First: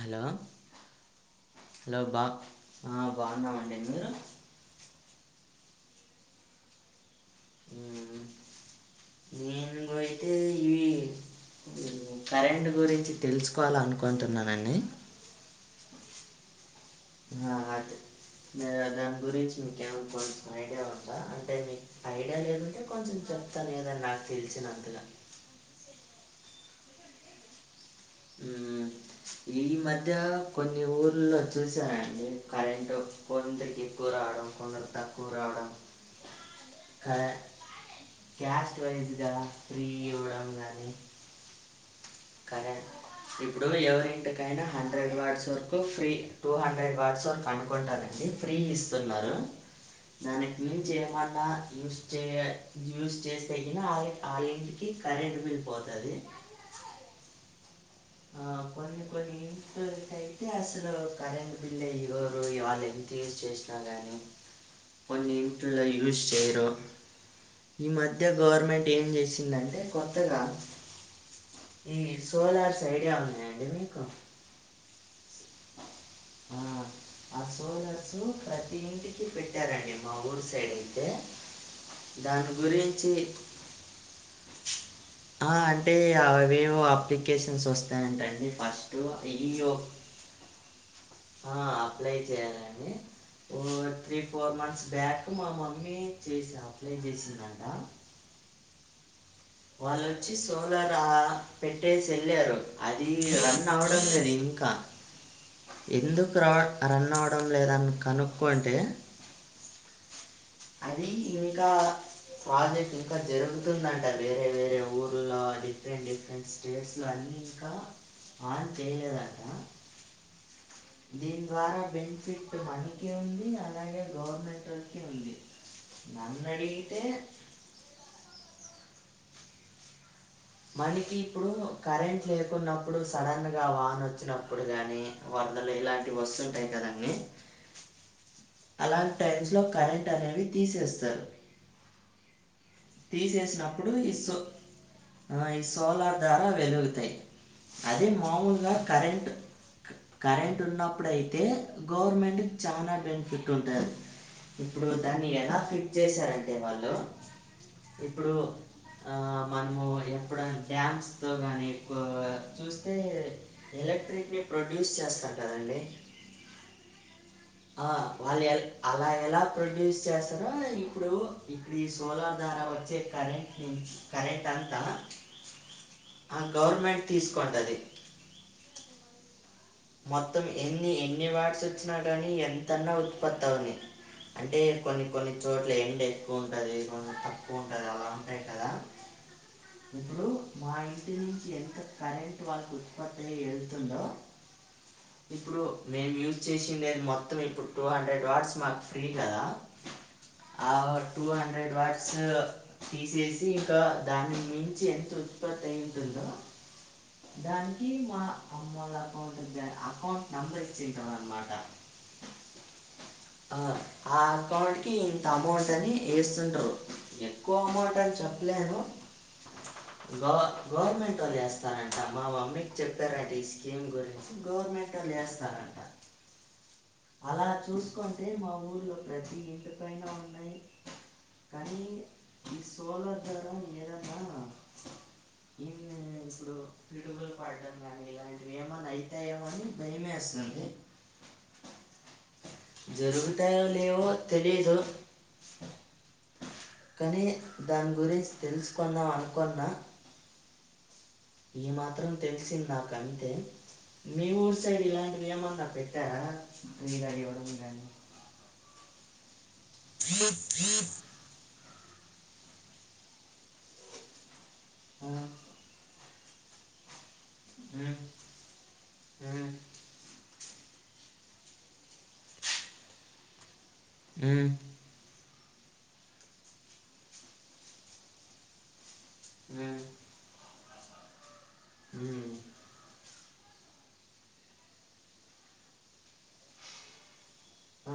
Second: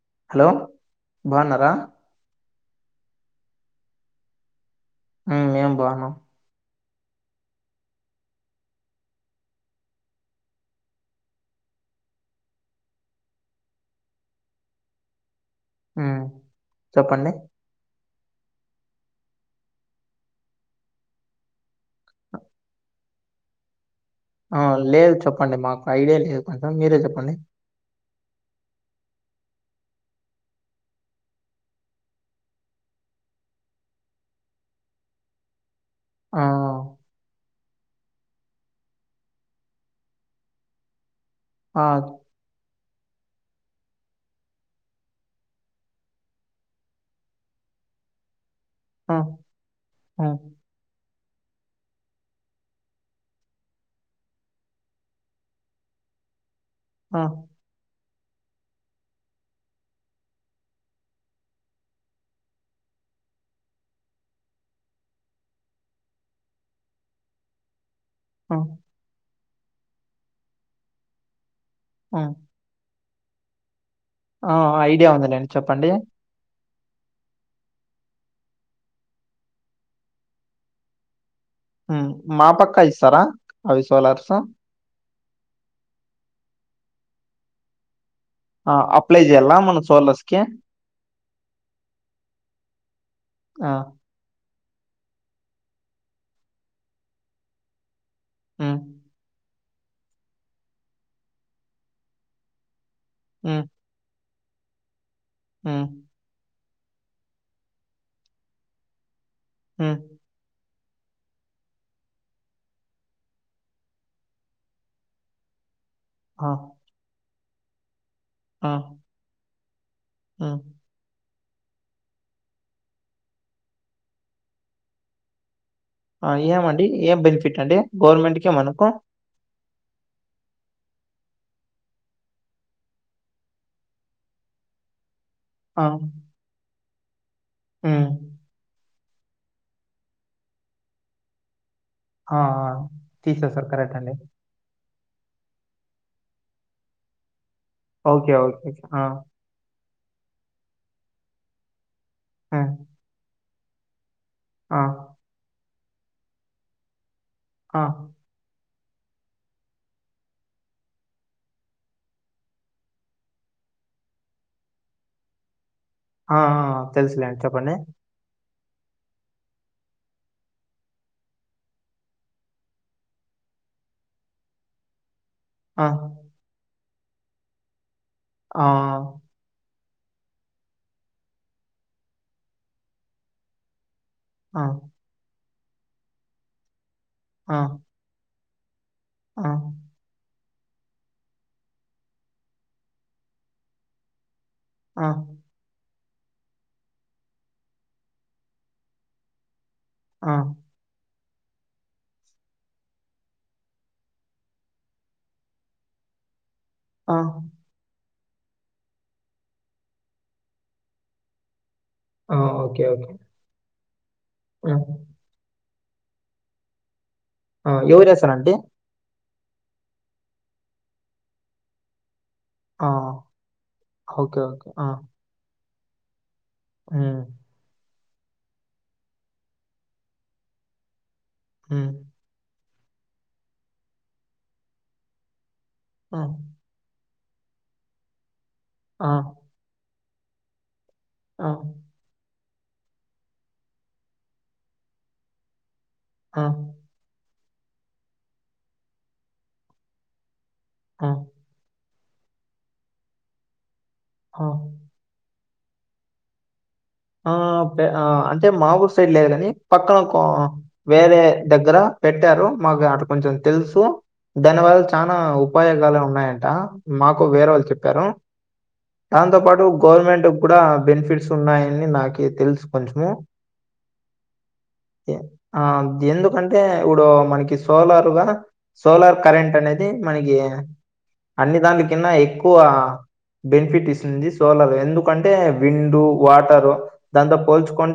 Hello బాగున్నారా hello బాప్ బాగున్నామండి మీరు ఆ మేం బాగున్నాం ఉమ్ ఉ నేన్ బొయితె ఈ నేను కరెంట్ గురించి తెలుస్సు కోవాల అనుకుంటున్నానండి ఉమ్ చెప్పండి ఆమ్మో వద్దు దాని గురించి మీకేం కొంచెం ఐడియా ఉందా అంటే మీకు ఐడియా లేదంటే కొంచెం తన్మిదే లాస్ట్ ఆ లేదు చెప్పండి మాకు ఐడియా లేదు మీరే చెప్పండి ఊమ్ ఈ మధ్య కొన్ని రోజుల్లో చేశామండి కరెంటు కొందరికి ఎక్కువ రావడం కొందరికి తక్కువ రావడం ఆ హలో క్యాస్ట్ వైజ్గా ఫ్రీగ ఇవ్వడం గానీ ఆ కరెంట్ ఇపుడు ఎవరి ఇంటికైనా హండ్రెడ్ వార్డ్స్ వరకు ఫ్రీ టూ హండ్రెడ్ వార్డ్స్ వరకు అనుకుంటానండి ఫ్రీ ఆ ఇస్తున్నర ఆ ఏం చేయమన్నా న్యూస్ చేయల న్యూస్ చేస్తేనె మనకు ఫాలోయింగ్ కేస్ అదే ఫీల్డ్ అయి పోతాది కాదు ఓ అక్కో కొన్ని కొన్ని ఇంట్లోకై ఐతే అసలు కరెంటు బిల్లు ఇవ్వరు వాళ్ళని చేసి చేసి కానీ కొన్ని ఇంట్లో యూస్ చేయరు ఈ మధ్య ఆ గవర్నమెంట్ ఏం చేసిందంటే కొత్తగా ఈ ఆ సోలార్స్ ఐడియా ఉన్నాయండి మీకు ఆ ఐడియా ఉందిలేండి చెప్పండి ఆ ఆ సోలర్సు ప్రతి ఇంటికి పెట్టారండి మా ఊరు సైడ్ అయితే ఉమ్ దాని మాపక్క గురించి ఇస్తారా అవి సోలర్సు ఆ అంటే అవేవో అప్లికేషన్స్ వస్తాయ్ అంటండి ఫస్ట్ ఇయో [unintelligible] కే ఆ అప్లై చేయ్యాలని ఆ త్రీ ఫోర్ మంత్స్ బ్యాక్ మా మమ్మీ చేసా అప్లై చేసిందంట మ్మ్ వాళ్ళు వొచ్చి సోలార్ ఆ పెట్టేసి వెళ్ళారు అది వన్ అవార్ [unintelligible] ఇంకా ఉను ఎందుకు రా రన్ అవ్వడం లేదని కనుక్కొంటే ఉను అది ఇంకా ప్రాజెక్ట్ ఇంకా జరుగుతుందంటా వేరే వేరే ఊర్లో different different states లో అన్నీ ఇంకా ఆన్ చేయలేదంట ఉనా దీని ద్వారా బెనిఫిట్ మనికి ఉంది అలానే గవర్నమెంటోళ్ళకి ఉంది అ నన్ను ఏమండి అడిగితే ఏం బెనిఫిట్ అండి గవర్నమెంట్ కు మనకు మనకి ఇప్పుడు కరెంట్ లేకున్నప్పుడు సడన్ గా వాన వచ్చినప్పుడు గాని వరదలు ఇలాంటివి వస్తువుంటాయి కదండీ ఆ [unintelligible] అలాంటి టైమ్స్ లో కరెంట్ అనేది తీసేస్తారు ఆ ఆ తీసేశారు. తీసేసినప్పుడు కరెక్ట్ ఈ అండి. సో ఆ ఈ సోలార్ ద్వార వెలుగుతాయి అది ఓకే. ఓకే. ఓకే. మాములుగా ఆ! కరెంట్ కరెంట్ ఉన్నప్పుడు అయితే గవర్నమెంట్ కు ఆ! చాలా బెన్ఫిట్ ఉంటాది ఆ! ఇప్పుడు దాన్ని ఎలా ఫిట్ చేశారంటే వాళ్ళు ఆ! ఇప్పుడు ఆ మనము ఎప్పుడన్న డ్యామ్స్ లో గానీ ఎక్కువగా చూస్తే ఎలక్ట్రిక్ ని ప్రొడ్యూస్ చేస్తారు కదండి ఆ ఆ తెలుసులేండి చెప్ ఆ వాళ్ళు ఎ అలా ఎలా ప్రొడ్యూస్ చేస్తారో ఇప్పుడు ఇప్పుడి ఈ సోలార్ ద్వారా వచ్చే కరెంట్ కరెంట్ అంతా అవు ఆ గవర్నమెంట్ తీసుకుంటాది ఆ మొత్తం ఎన్ని ఎన్ని వాట్స్ వచ్చినాగాని ఎంతన్నా ఉత్పత్తి అవని అంటే ఆ! కొన్ని కొన్ని చోట్ల ఎండ ఎక్కువ ఉంటది కొంచెం తక్కువ ఉంటది అలా కదా అవును ఇప్పుడు మా ఇంటి నుంచి ఎంత కరెంట్ వాళ్ళకి ఉత్పత్తి అయి యేళ్తుందో ఆ ఇప్పుడు మేము యూజ్ చేసిండేది మొత్తం ఇప్పుడు టూ హండ్రెడ్ వాట్స్ మాకు ఫ్రీ కదా ఆ ఆ టూ హండ్రెడ్ వాట్సు తీసేసి ఇంకా దాని మించి ఎంత ఉత్పత్తి అయింటుందో ఆ దానికి మా అమ్మళ్ల అకౌంట్గాఁ అకౌంట్ నెంబర్ ఇచ్చింటారు అన్నమాట ఆ ఓకే ఓకే ఆ ఆ ఆ! అకౌంట్ కి ఇంత అమౌంట్ అని వేస్తుండ్రు ఆ! కోమోట అని ఎవరేశారండి? చెప్పలేను గోవా గవర్నమెంట్ వాళ్లు చేస్తారంట మా మమ్మీ ఆ! చెప్తారంటే ఈ స్కీమ్ గురించి ఓకే. ఓకే. గవర్నమెంట్వాళ్ళు వేస్తారంట ఉమ్ అలా చూసుకుంటే మా ఊర్లో ప్రతి ఇంటిపైన ఉన్నాయి కానీ హ్మ్. ఈ సోలార్ దరం ఏదన్న ఏ ఆ! ఇప్పుడు పిడుగులు పాడటం గానీ ఇలాంటివి ఏమని ఆ! అయితాయి ఏమో అని భయమేస్తుంది అ జరుగుతాయో లేవో తెలీదు ఆ కానీ దాని గురించి తెలుసుకుందాం అనుకున్న ఆ ఈ మాత్రం తెలిసింది నాక అంతే మీ ఊరు ఆ! సైడ్ ఇలాంటి ఏమన్నా పెట్ ట్టారా ఇ [unintelligible] ఆ పే ఆ అంటే మా ఊరు సైడ్ లేదు కాని పక్కన మా వేరే దగ్గర పెట్టారు మాకు అంటే కొంచెం తెలుసు దానివల్ల ఆ, చాలా ఉపయోగాలే ఉన్నాయంట మాకు వేరే వాళ్ళు ఉమ్, చెప్పారు దాంతో ఉమ్, పాటు గవర్నమెంట్ కూడా బెనిఫిట్స్ ఉన్నాయి అని నాకి తెలుసు కొంచము ఉ ఆ ఎందుకంటే ఇప్పుడు మనకి సోలారుగా సోలార్ కరెంట్ అనేది ఉమ్, మనకి అన్ని దాంల కిన్నా ఉమ్, ఎక్కువ బెనిఫిట్ ఇస్తుంది సోలార్ ఎందుకంటే విండు వాటరు దాంతో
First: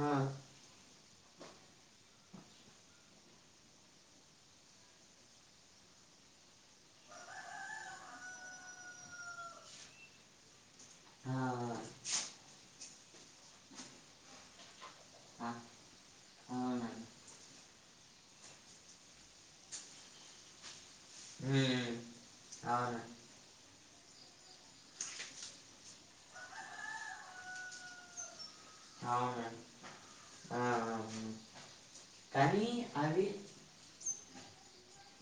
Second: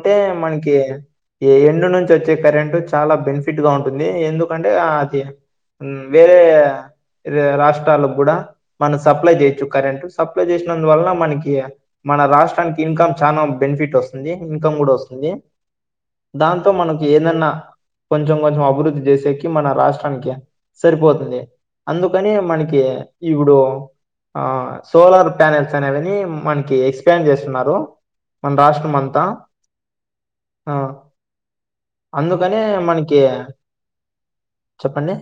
ఆ, మనకి ఈ ఎండు నుంచచ్చే కరెంటు చాలా బెనిఫిట్ గా ఉంటుంది ఎందుకంటే అది ఉ ఇ వేరే రాష్ట్రాాలకు కూడా మనం సప్లై చేయొచ్చు కరెంటు సప్లై చేసినందు వల్ల ఆ, మనకి మన రాష్ట్రానికి ఇన్కమ్ చనా బెనిఫిట్ వస్తుంది ఇన్కమ్ కూడా వస్తు ది ఆ, దాంతో మనకి అవునండి ఏదన్నా కొంచెం కొంచెం అభివృద్ధి చేసేకి మన రాష్ట్రానికి సరిపోత్ తుంది ఉమ్, అందుకని మనకి అవును ఇప్పుడు ఆ సోలార్ ప్యానెల్స్ అనేవిని మనకి ఎక్స్పాండ్ చేస్తున్నారు మన్ రాష్ట్ అవును ఆ అందుకని కానీ మనకి అవి చెప్పండి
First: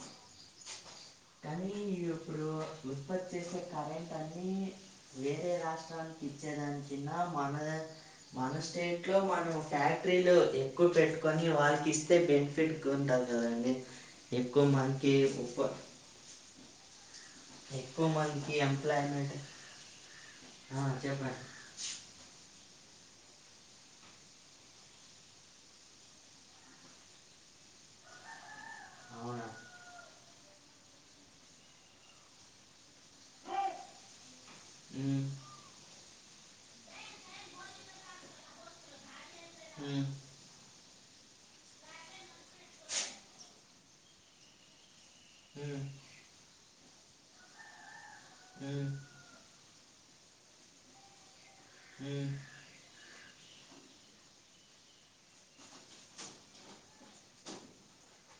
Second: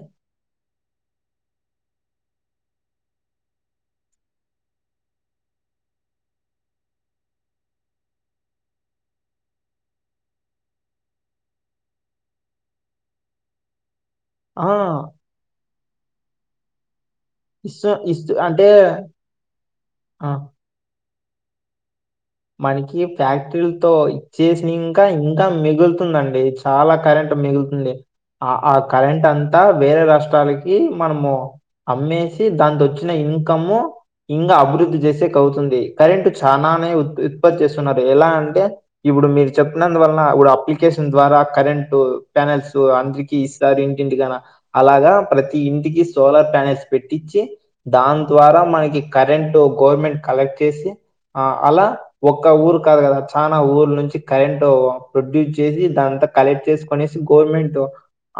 కానీ ఇప్పుడు ఉత్పత్తి చేసే కరెంట్ అన్ని వేరే రాష్ట్రానికి ఇచ్చేదానికిన్నా మన రాష్ట మన స్టేట్ లో మనం ఫ్యాక్టరీలు ఎక్కువ పెట్టుకొని వాళకి ఇస్తే బెని ఫిట్ ఉంటాది కాదండి ఎక్కువ ఆ మనకి ఉత్ప ఇస్తు ఎక్కువ ఇస్తు మందికి అంటే ఎంప్లాయ్మెంట్ ఆ చెప్పండి మనకి ఫ్యాక్టరీలతో ఇచ్చేసిన ఇంకా ఇంకా మిగులుతుందండి చాలా కరెంట్ మిగులుతుంది ఆ ఆ కరెంట్ అవునా అంతా వేరే రాష్ట్రాలకి మనము అమ్మేసి దాంతో వచ్చిన ఇన్కమ్ ఇంకా అభివృద్ధి ఉమ్, చేసేకఅవుతుంది కరెంటు చాలానే ఉత్పత్తి చేస్తున్నారు ఎలా అంటే ఇప్పుడు మీరు చెప్పినందు ఉమ్, వల్ల ఇప్పుడు అప్లికేషన్ ద్వారా కరెంట్ ప్యానెల్స్ అందరికీ సార్ ఇంటింటికనా అలాగ ప్రతి ఉమ్, ఇంటికి సోలార్ ప్యానెల్స్ పెట్టించి దాని ద్వారా మనకి కరెంట్ గవర్నమెంట్ కలెక్ట్ చేసి ఆ అలా ఉమ్, ఒక్క ఊరు కాదు కదా చాలా ఊరినుంచి నుంచి కరెంట్ ప్రొడ్యూస్ చేసి దాం కలెక్ట్ చేసుకునేసి గవర్నమెంట్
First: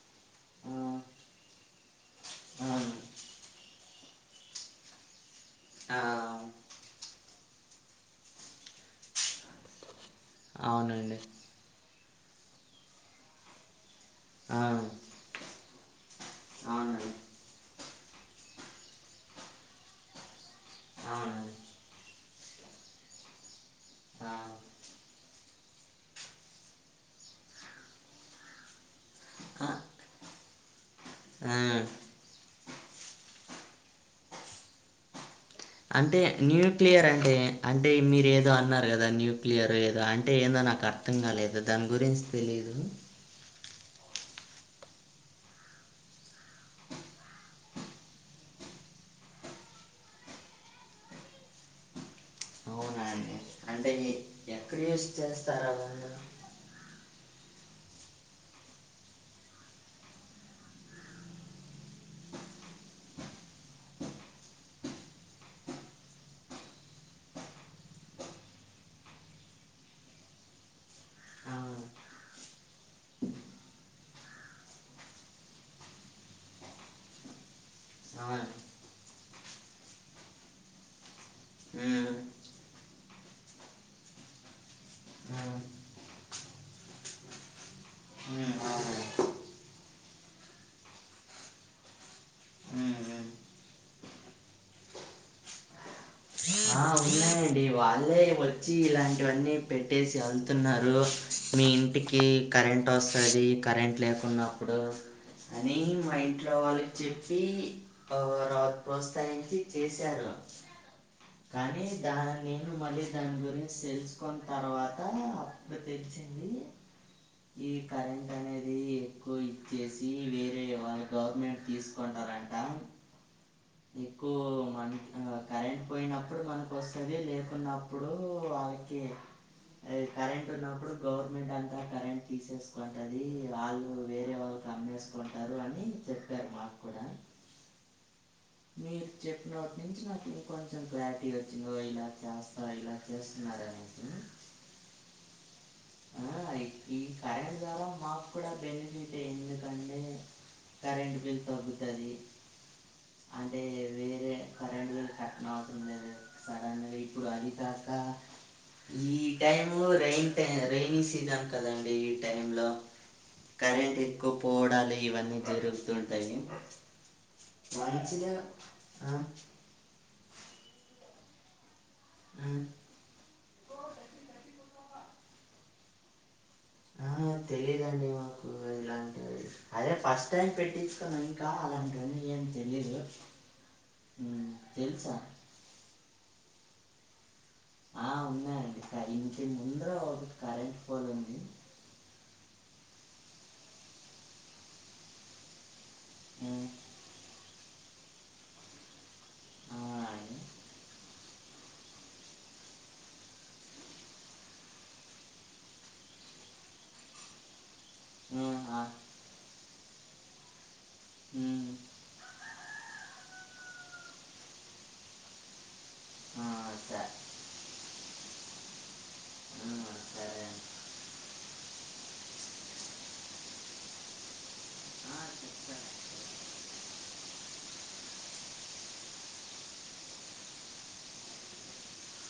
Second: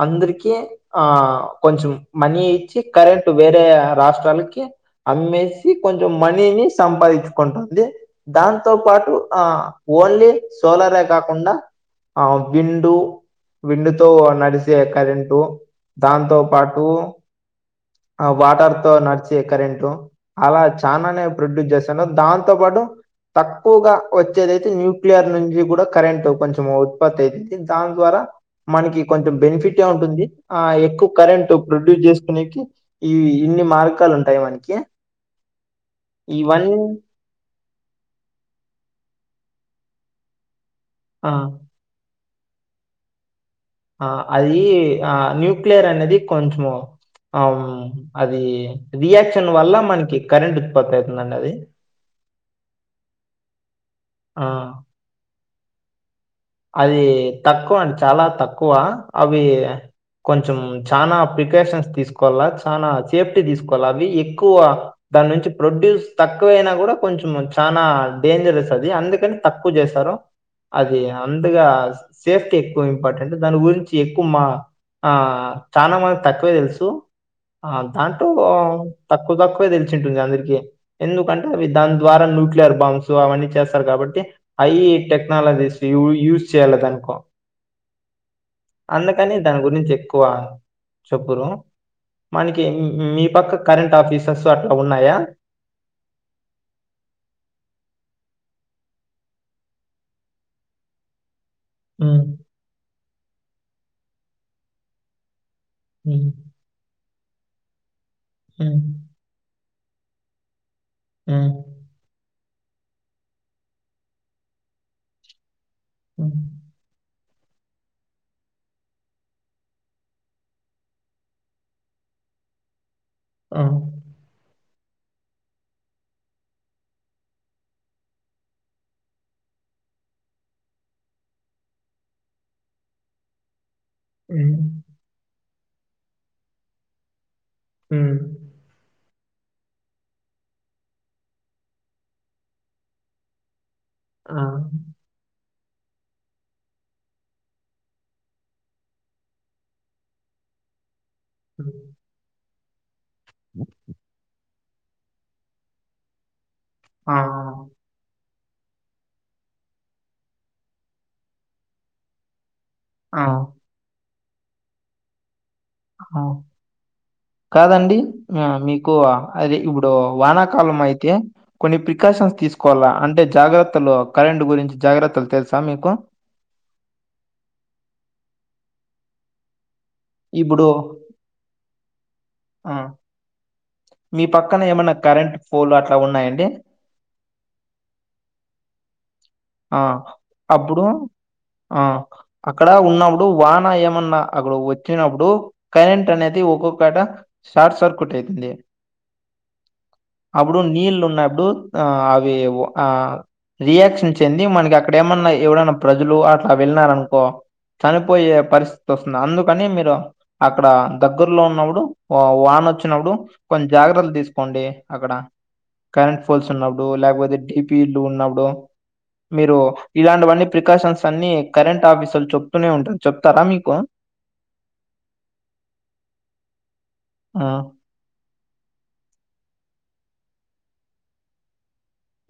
అందరికి ఉమ్, ఆ కొంచెం మనీ ఆ, ఇచ్చి అవును కరెంట్ వేరే రాష్ట్రాలకి అమ్మేసి ఆ, కొంచెం మనీని సంపాదించుకుంటుంది దాన్ తో పాటు ఆ ఓన్లీ సోలారే అవునండి కాకుండా ఆ విండు విండు తో ఆ, నడిసే కరెంటు దాంతో పాటు అవునండి ఆ వాటర్తో నడిచే కరెంటు అలా చానానే అవునండి ప్రొడ్యూస్ చేశాను దాంతో పాటు తక్కువగా ఆ, వచ్చేదైతే న్యూక్లియర్ నుంచి కూడ కరెంట్ కొంచెం ఉత్పత్తి అయింది దాని ద్వార మనకి కొంచెం ఆ, బెనిఫిటే ఉంటుంది ఆ ఎక్కువ కరెంట్ ఆ. ప్రొడ్యూస్ చేసుకునేకి ఈ ఇన్ని మార్గాలు ఉంటాయి మనకి అంటే ఇవన్ న్యూక్లియర్ అంటే అంటే మీరేదో అన్నారు గదా న్యూక్లియర్ ఏదో అంటే ఏదో నాకు అర్థం ఆ! కాలేదు దాని గురించి తెలీదు ఆ అది ఆ న్యూక్లియర్ అనేది కొంచము అది రియాక్షన్ వల్ల మనకి కరెంట్ ఉత్పత్తి అవుతుందండి అది అవునండి అంటే ఆ! ఎక్కడ యూస్ చేస్తారు అవన్నీ అది తక్కువ అండి చాల తక్కువ అవి కొంచెం చానా ప్రికాషన్స్ తీసుకోవాలా చాన సేఫ్టీ తీసుకోవాలా అవి ఎక్కువ దాని నుంచి ప్రొడ్యూస్ తక్కువయినా కూడా కొంచెం చాలా డేంజరస్ అది అందుకని తక్కువ చేశారు అది ఆ, అందుగా సేఫ్టీ ఎక్కువ ఇంపార్టెంట్ దాని గురించి ఎక్కువ మా ఆ చాన మందికి తక్కువే తెలుసు ఆ ఆ, దాంట్లో తక్కువ తక్కువే తెలిచి ఉంటుంది అందరికి ఎందుకంటే అవి దాని ఉమ్, ద్వారా న్యూక్లియర్ బాంబ్స్ అవన్నీ చేస్తారు కాబట్టి అయి ఉమ్, టెక్నాలజీస్ [unintelligible] యూస్ చేయాలి దానికో ఆ అందుకని దాని గురించి ఎక్కువ చొప్పురు మనకి ఉమ్, మీ ఉమ్. పక్క కరెంట్ ఆఫీసర్స్ అట్ల ఉన్నాయ ఆ ఉన్నాయండి వాళ్ళే వచ్చి ఇలాంటివన్నీ పెట్టేసి వెళ్తున్నారు మీ ఇంటికి ఉమ్, కరెంట్ వస్తుంది కరెంట్ లేకున్నప్పుడు అని మా ఉమ్, ఇంట్లో వాళ్ళకి చెప్పి ఉమ్, ఒక [unintelligible] టైం కి చేశారు ఉమ్, కానీ దా నేను మళ్ళీ దాని గురించి తెలుసుకున్న తర్వాత [unintelligible] ఉమ్, తెలిసింది ఈ కరెంట్ అనేది ఎక్కువ ఇచ్చేసి వేరే వాళ్ళు గవర్నమెంట్ తీసుకుంటారంట అ ఎక్కువ మన కరెంట్ పోయినప్పుడు మనకు వస్తుంది లేకున్నప్పుడు [unintelligible] కరెంట్ ఉన్నప్పుడు గవర్నమెంట్ అంతా కరెంట్ తీసేసుకుంటది వాళ్ళు వేరే వాల్కు ఉమ్, అమ్మేసుకుంటారు అనీ చెప్పారు మాక్కూడా ఉమ్ మీర్ చెప్పినాట్నుంచి నాక్ ఇంకొంచెం క్లారిటీ వచ్చిందో ఇలా చేస్తా ఇలా చేస్తున్నారనీ ఆహ్ ఆ అయి ఈ కరెంట్ ద్వారా మాక్కుడా బెన్ఫిటే ఎందుకండే కరెంట్ బిల్ ఉమ్, తగ్గుతదీ అంటే వేరే కరెంట్ బిల్ కట్నవసరం లేదు సడన్ గ ఆ, ఇప్పుడు అది రాకా ఈ టైమ్లో రైన్ టై రెైనింగ్ సీజన్ కదండీ ఈ టైం లో ఆ, కరెంట్ ఎక్కు పోడాలు ఇవన్నీ జరుగుతుంటాయి కాదండీ మంచిగా మ్ మీకూ ఆ, అదే ఇప్పుడూ వానాకాలం అయితే కొన్ని పిక్ ప్రికాషన్స్ ఆ, తీసుకోవాలా అంటే జాగ్రత్తలు కరెంట్ గురించి జాగ్రత్తల్ తెలుసా మీకు ఆ తెలీదండీ మాకూ ఇలాంటివీ అదే ఫస్ట్ టైం ఇప్పుడు పెట్టిచ్కున్నం కా అలాంటివన్నీ ఏం ఆ తెలీదు మీ పక్కన ఏమన్నా కరెంట్ పోలు అట్లా ఉన్నాయండి ఆ ఉన్నాయండి కరింటి ఆ ముందూ ఒక కరెంట్ అప్పుడు పోల్ ఉంది ఆ అక్కడ ఉన్నబుడు వాన ఏమన్నా అక్కడ్ వచ్చినప్పుడు కరెంట్ అనేది ఉమ్, ఒక్కొక్కట షార్ట్ సర్క్యూట్ ఐతుంది ఆ, అండి అప్పుడు నీళ్ళున్నబ్డూ ఆ అవీ ఒ ఆ రియాక్షన్ చెంది మనకి అక్కడ ఏమన్నా ఎవడన్న ప్రజలూ అట్లా వెళ్ళినారనుకో చనిపోయే ఉమ్, ఆ, పరిస్థితొస్తుంద్ అందుకనీ మీరు అక్కడ దగ్గర్లో ఉమ్, ఉన్నప్పుడు వానొచ్చినప్పుడు కొన్ జాగ్రల్ దీస్కోండి అక్కడ కరెంట్ ఆ, ఫోల్స్ ఉన్నబ్డూ సరే ల్యాక్బోతే డీ పీ లు ఉన్నప్పుడు మీరూ ఉమ్, సరే ఇలాంటివన్నీ అండి ప్రికాషన్స్ అన్నీ కరెంట్ ఆఫీసర్లు చెప్తూనే ఉంటారు చెప్తారా మీకు ఆ చెప్ ఆ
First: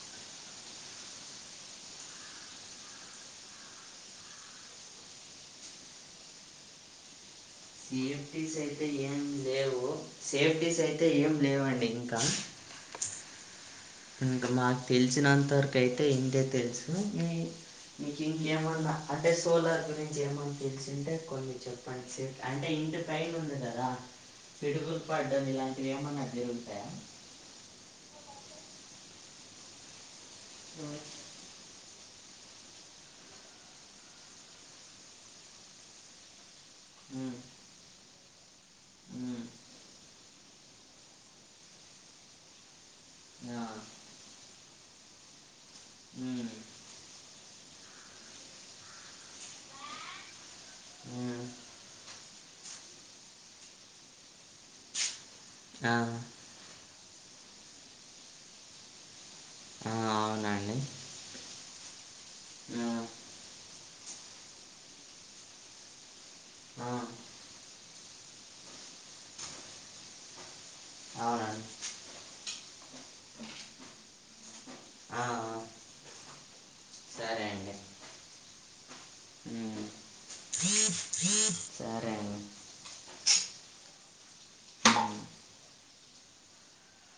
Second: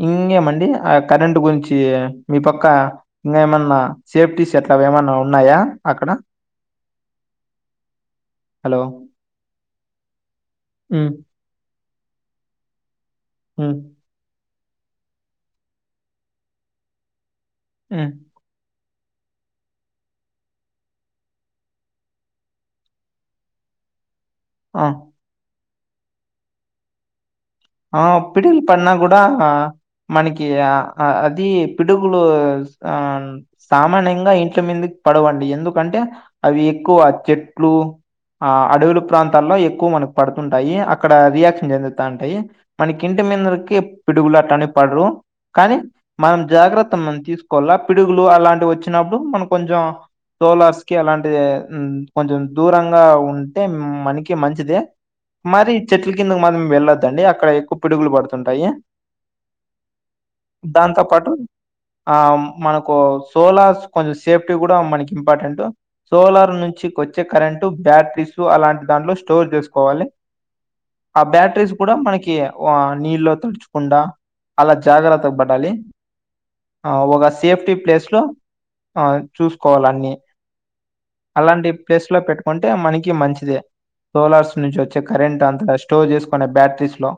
ఇంగేమండి ఆ కరెంటు గుంచీ మీ పక్కా ఇంగేమన్నా సేఫ్టీస్ అట్లావి ఏమన్నా ఉన్నాయా అక్కడ సేఫ్టీస్ హలో. ఐతే ఏం లేవూ సేఫ్టీస్ హ్మ్. ఐతే ఏం లేవండి ఇంకా ఉమ్ ఇంక మాక్ తెలిసినంత వరకైతే ఇంతే తెల్సూ హ్మ్. ఏమన్నా అంటే సోలార్ గురించి ఏమన్ తెలిసింటే కొన్ని చెప్పండి సర్ అంటే ఇంటి పైనుంది గదా ఆ! పిడుగుల్ పడ్డం ఇలాంటివి ఏమన్నా జరుగుతయా ఆ పిడిల్ పడ్నా గుడా మనకీ ఆ ఉమ్, ఆ అద్ దీ పిడుగులూస్ ఆన్ సామాన్యంగా ఇంట్ల మిందిక్ పడవండీ ఎందుకంటే అవి ఎక్కువ ఉమ్, చెట్లూ ఆ అడవులు ప్రాంతాల్లో ఎక్కువ మనకు పడుతుంటాయి అక్కడ రియాక్షన్ చెందుతాంటాయి మన కింటి మిందర్ ఆ, కిప్ పిడుగులట్టాంటి పడ్రూ కానీ మనం ఉమ్, జాగ్రత్త మం తీస్కోవాల పిడుగులు అలాంటి వచ్చినప్పుడు మనం కొంచెం సోలార్స్ కి అలాంటిదే ఉమ్, ఉమ్ కొంచం దూరంగా ఉంటే మనకీ మంచిదే మరీ ఆ, చెట్ల కింద మనం వెళ్ళద్దండి అక్కడ ఎక్కువ పిడుగులు బడుతుంటాయి ఆ, అవునండి దాంతో పాటు ఆ ఆ, మనకు సోలార్స్ కొంచెం సేఫ్టీ కూడా మనకి ఇంపార్టెంట్ సోలార్ నుంచి ఆ, వచ్చే కరెంటు బ్యాటరీస్ అలాంటి దాంట్లో స్టోర్ చేసుకోవాలి ఆ అవునండి బ్యాటరీస్ కూడా మనకి వ నీళ్లో తడచకుండా అలా ఆ, జాగ్రత్త ఆ, పడాలి ఆ ఒక సరే సేఫ్టీ అండి ప్లేస్ లో ఆ చూసుకోవాలి ఉమ్, అన్ని అలాంటి ప్లేస్ సరే లో అండి పెట్టుకుంటే మనకి మంచిదే సోలార్స్ నుంచి ఒచ్చే ఉమ్. కరెంట్ అంత స్టోర్ చేసుకునే బ్యాటరీస్ లో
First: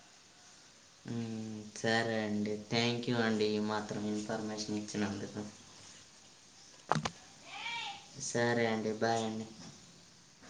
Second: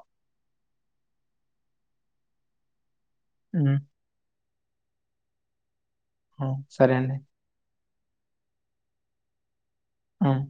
మ్మ్. సరే అండి థ్యాంక్ యూ అండి ఈ ఉమ్, మాత్రం ఇన్ఫర్మేషన్ ఇచ్చినందుకు ఉమ్ సరే అండి సరే అండి బాయ్ అండి ఉమ్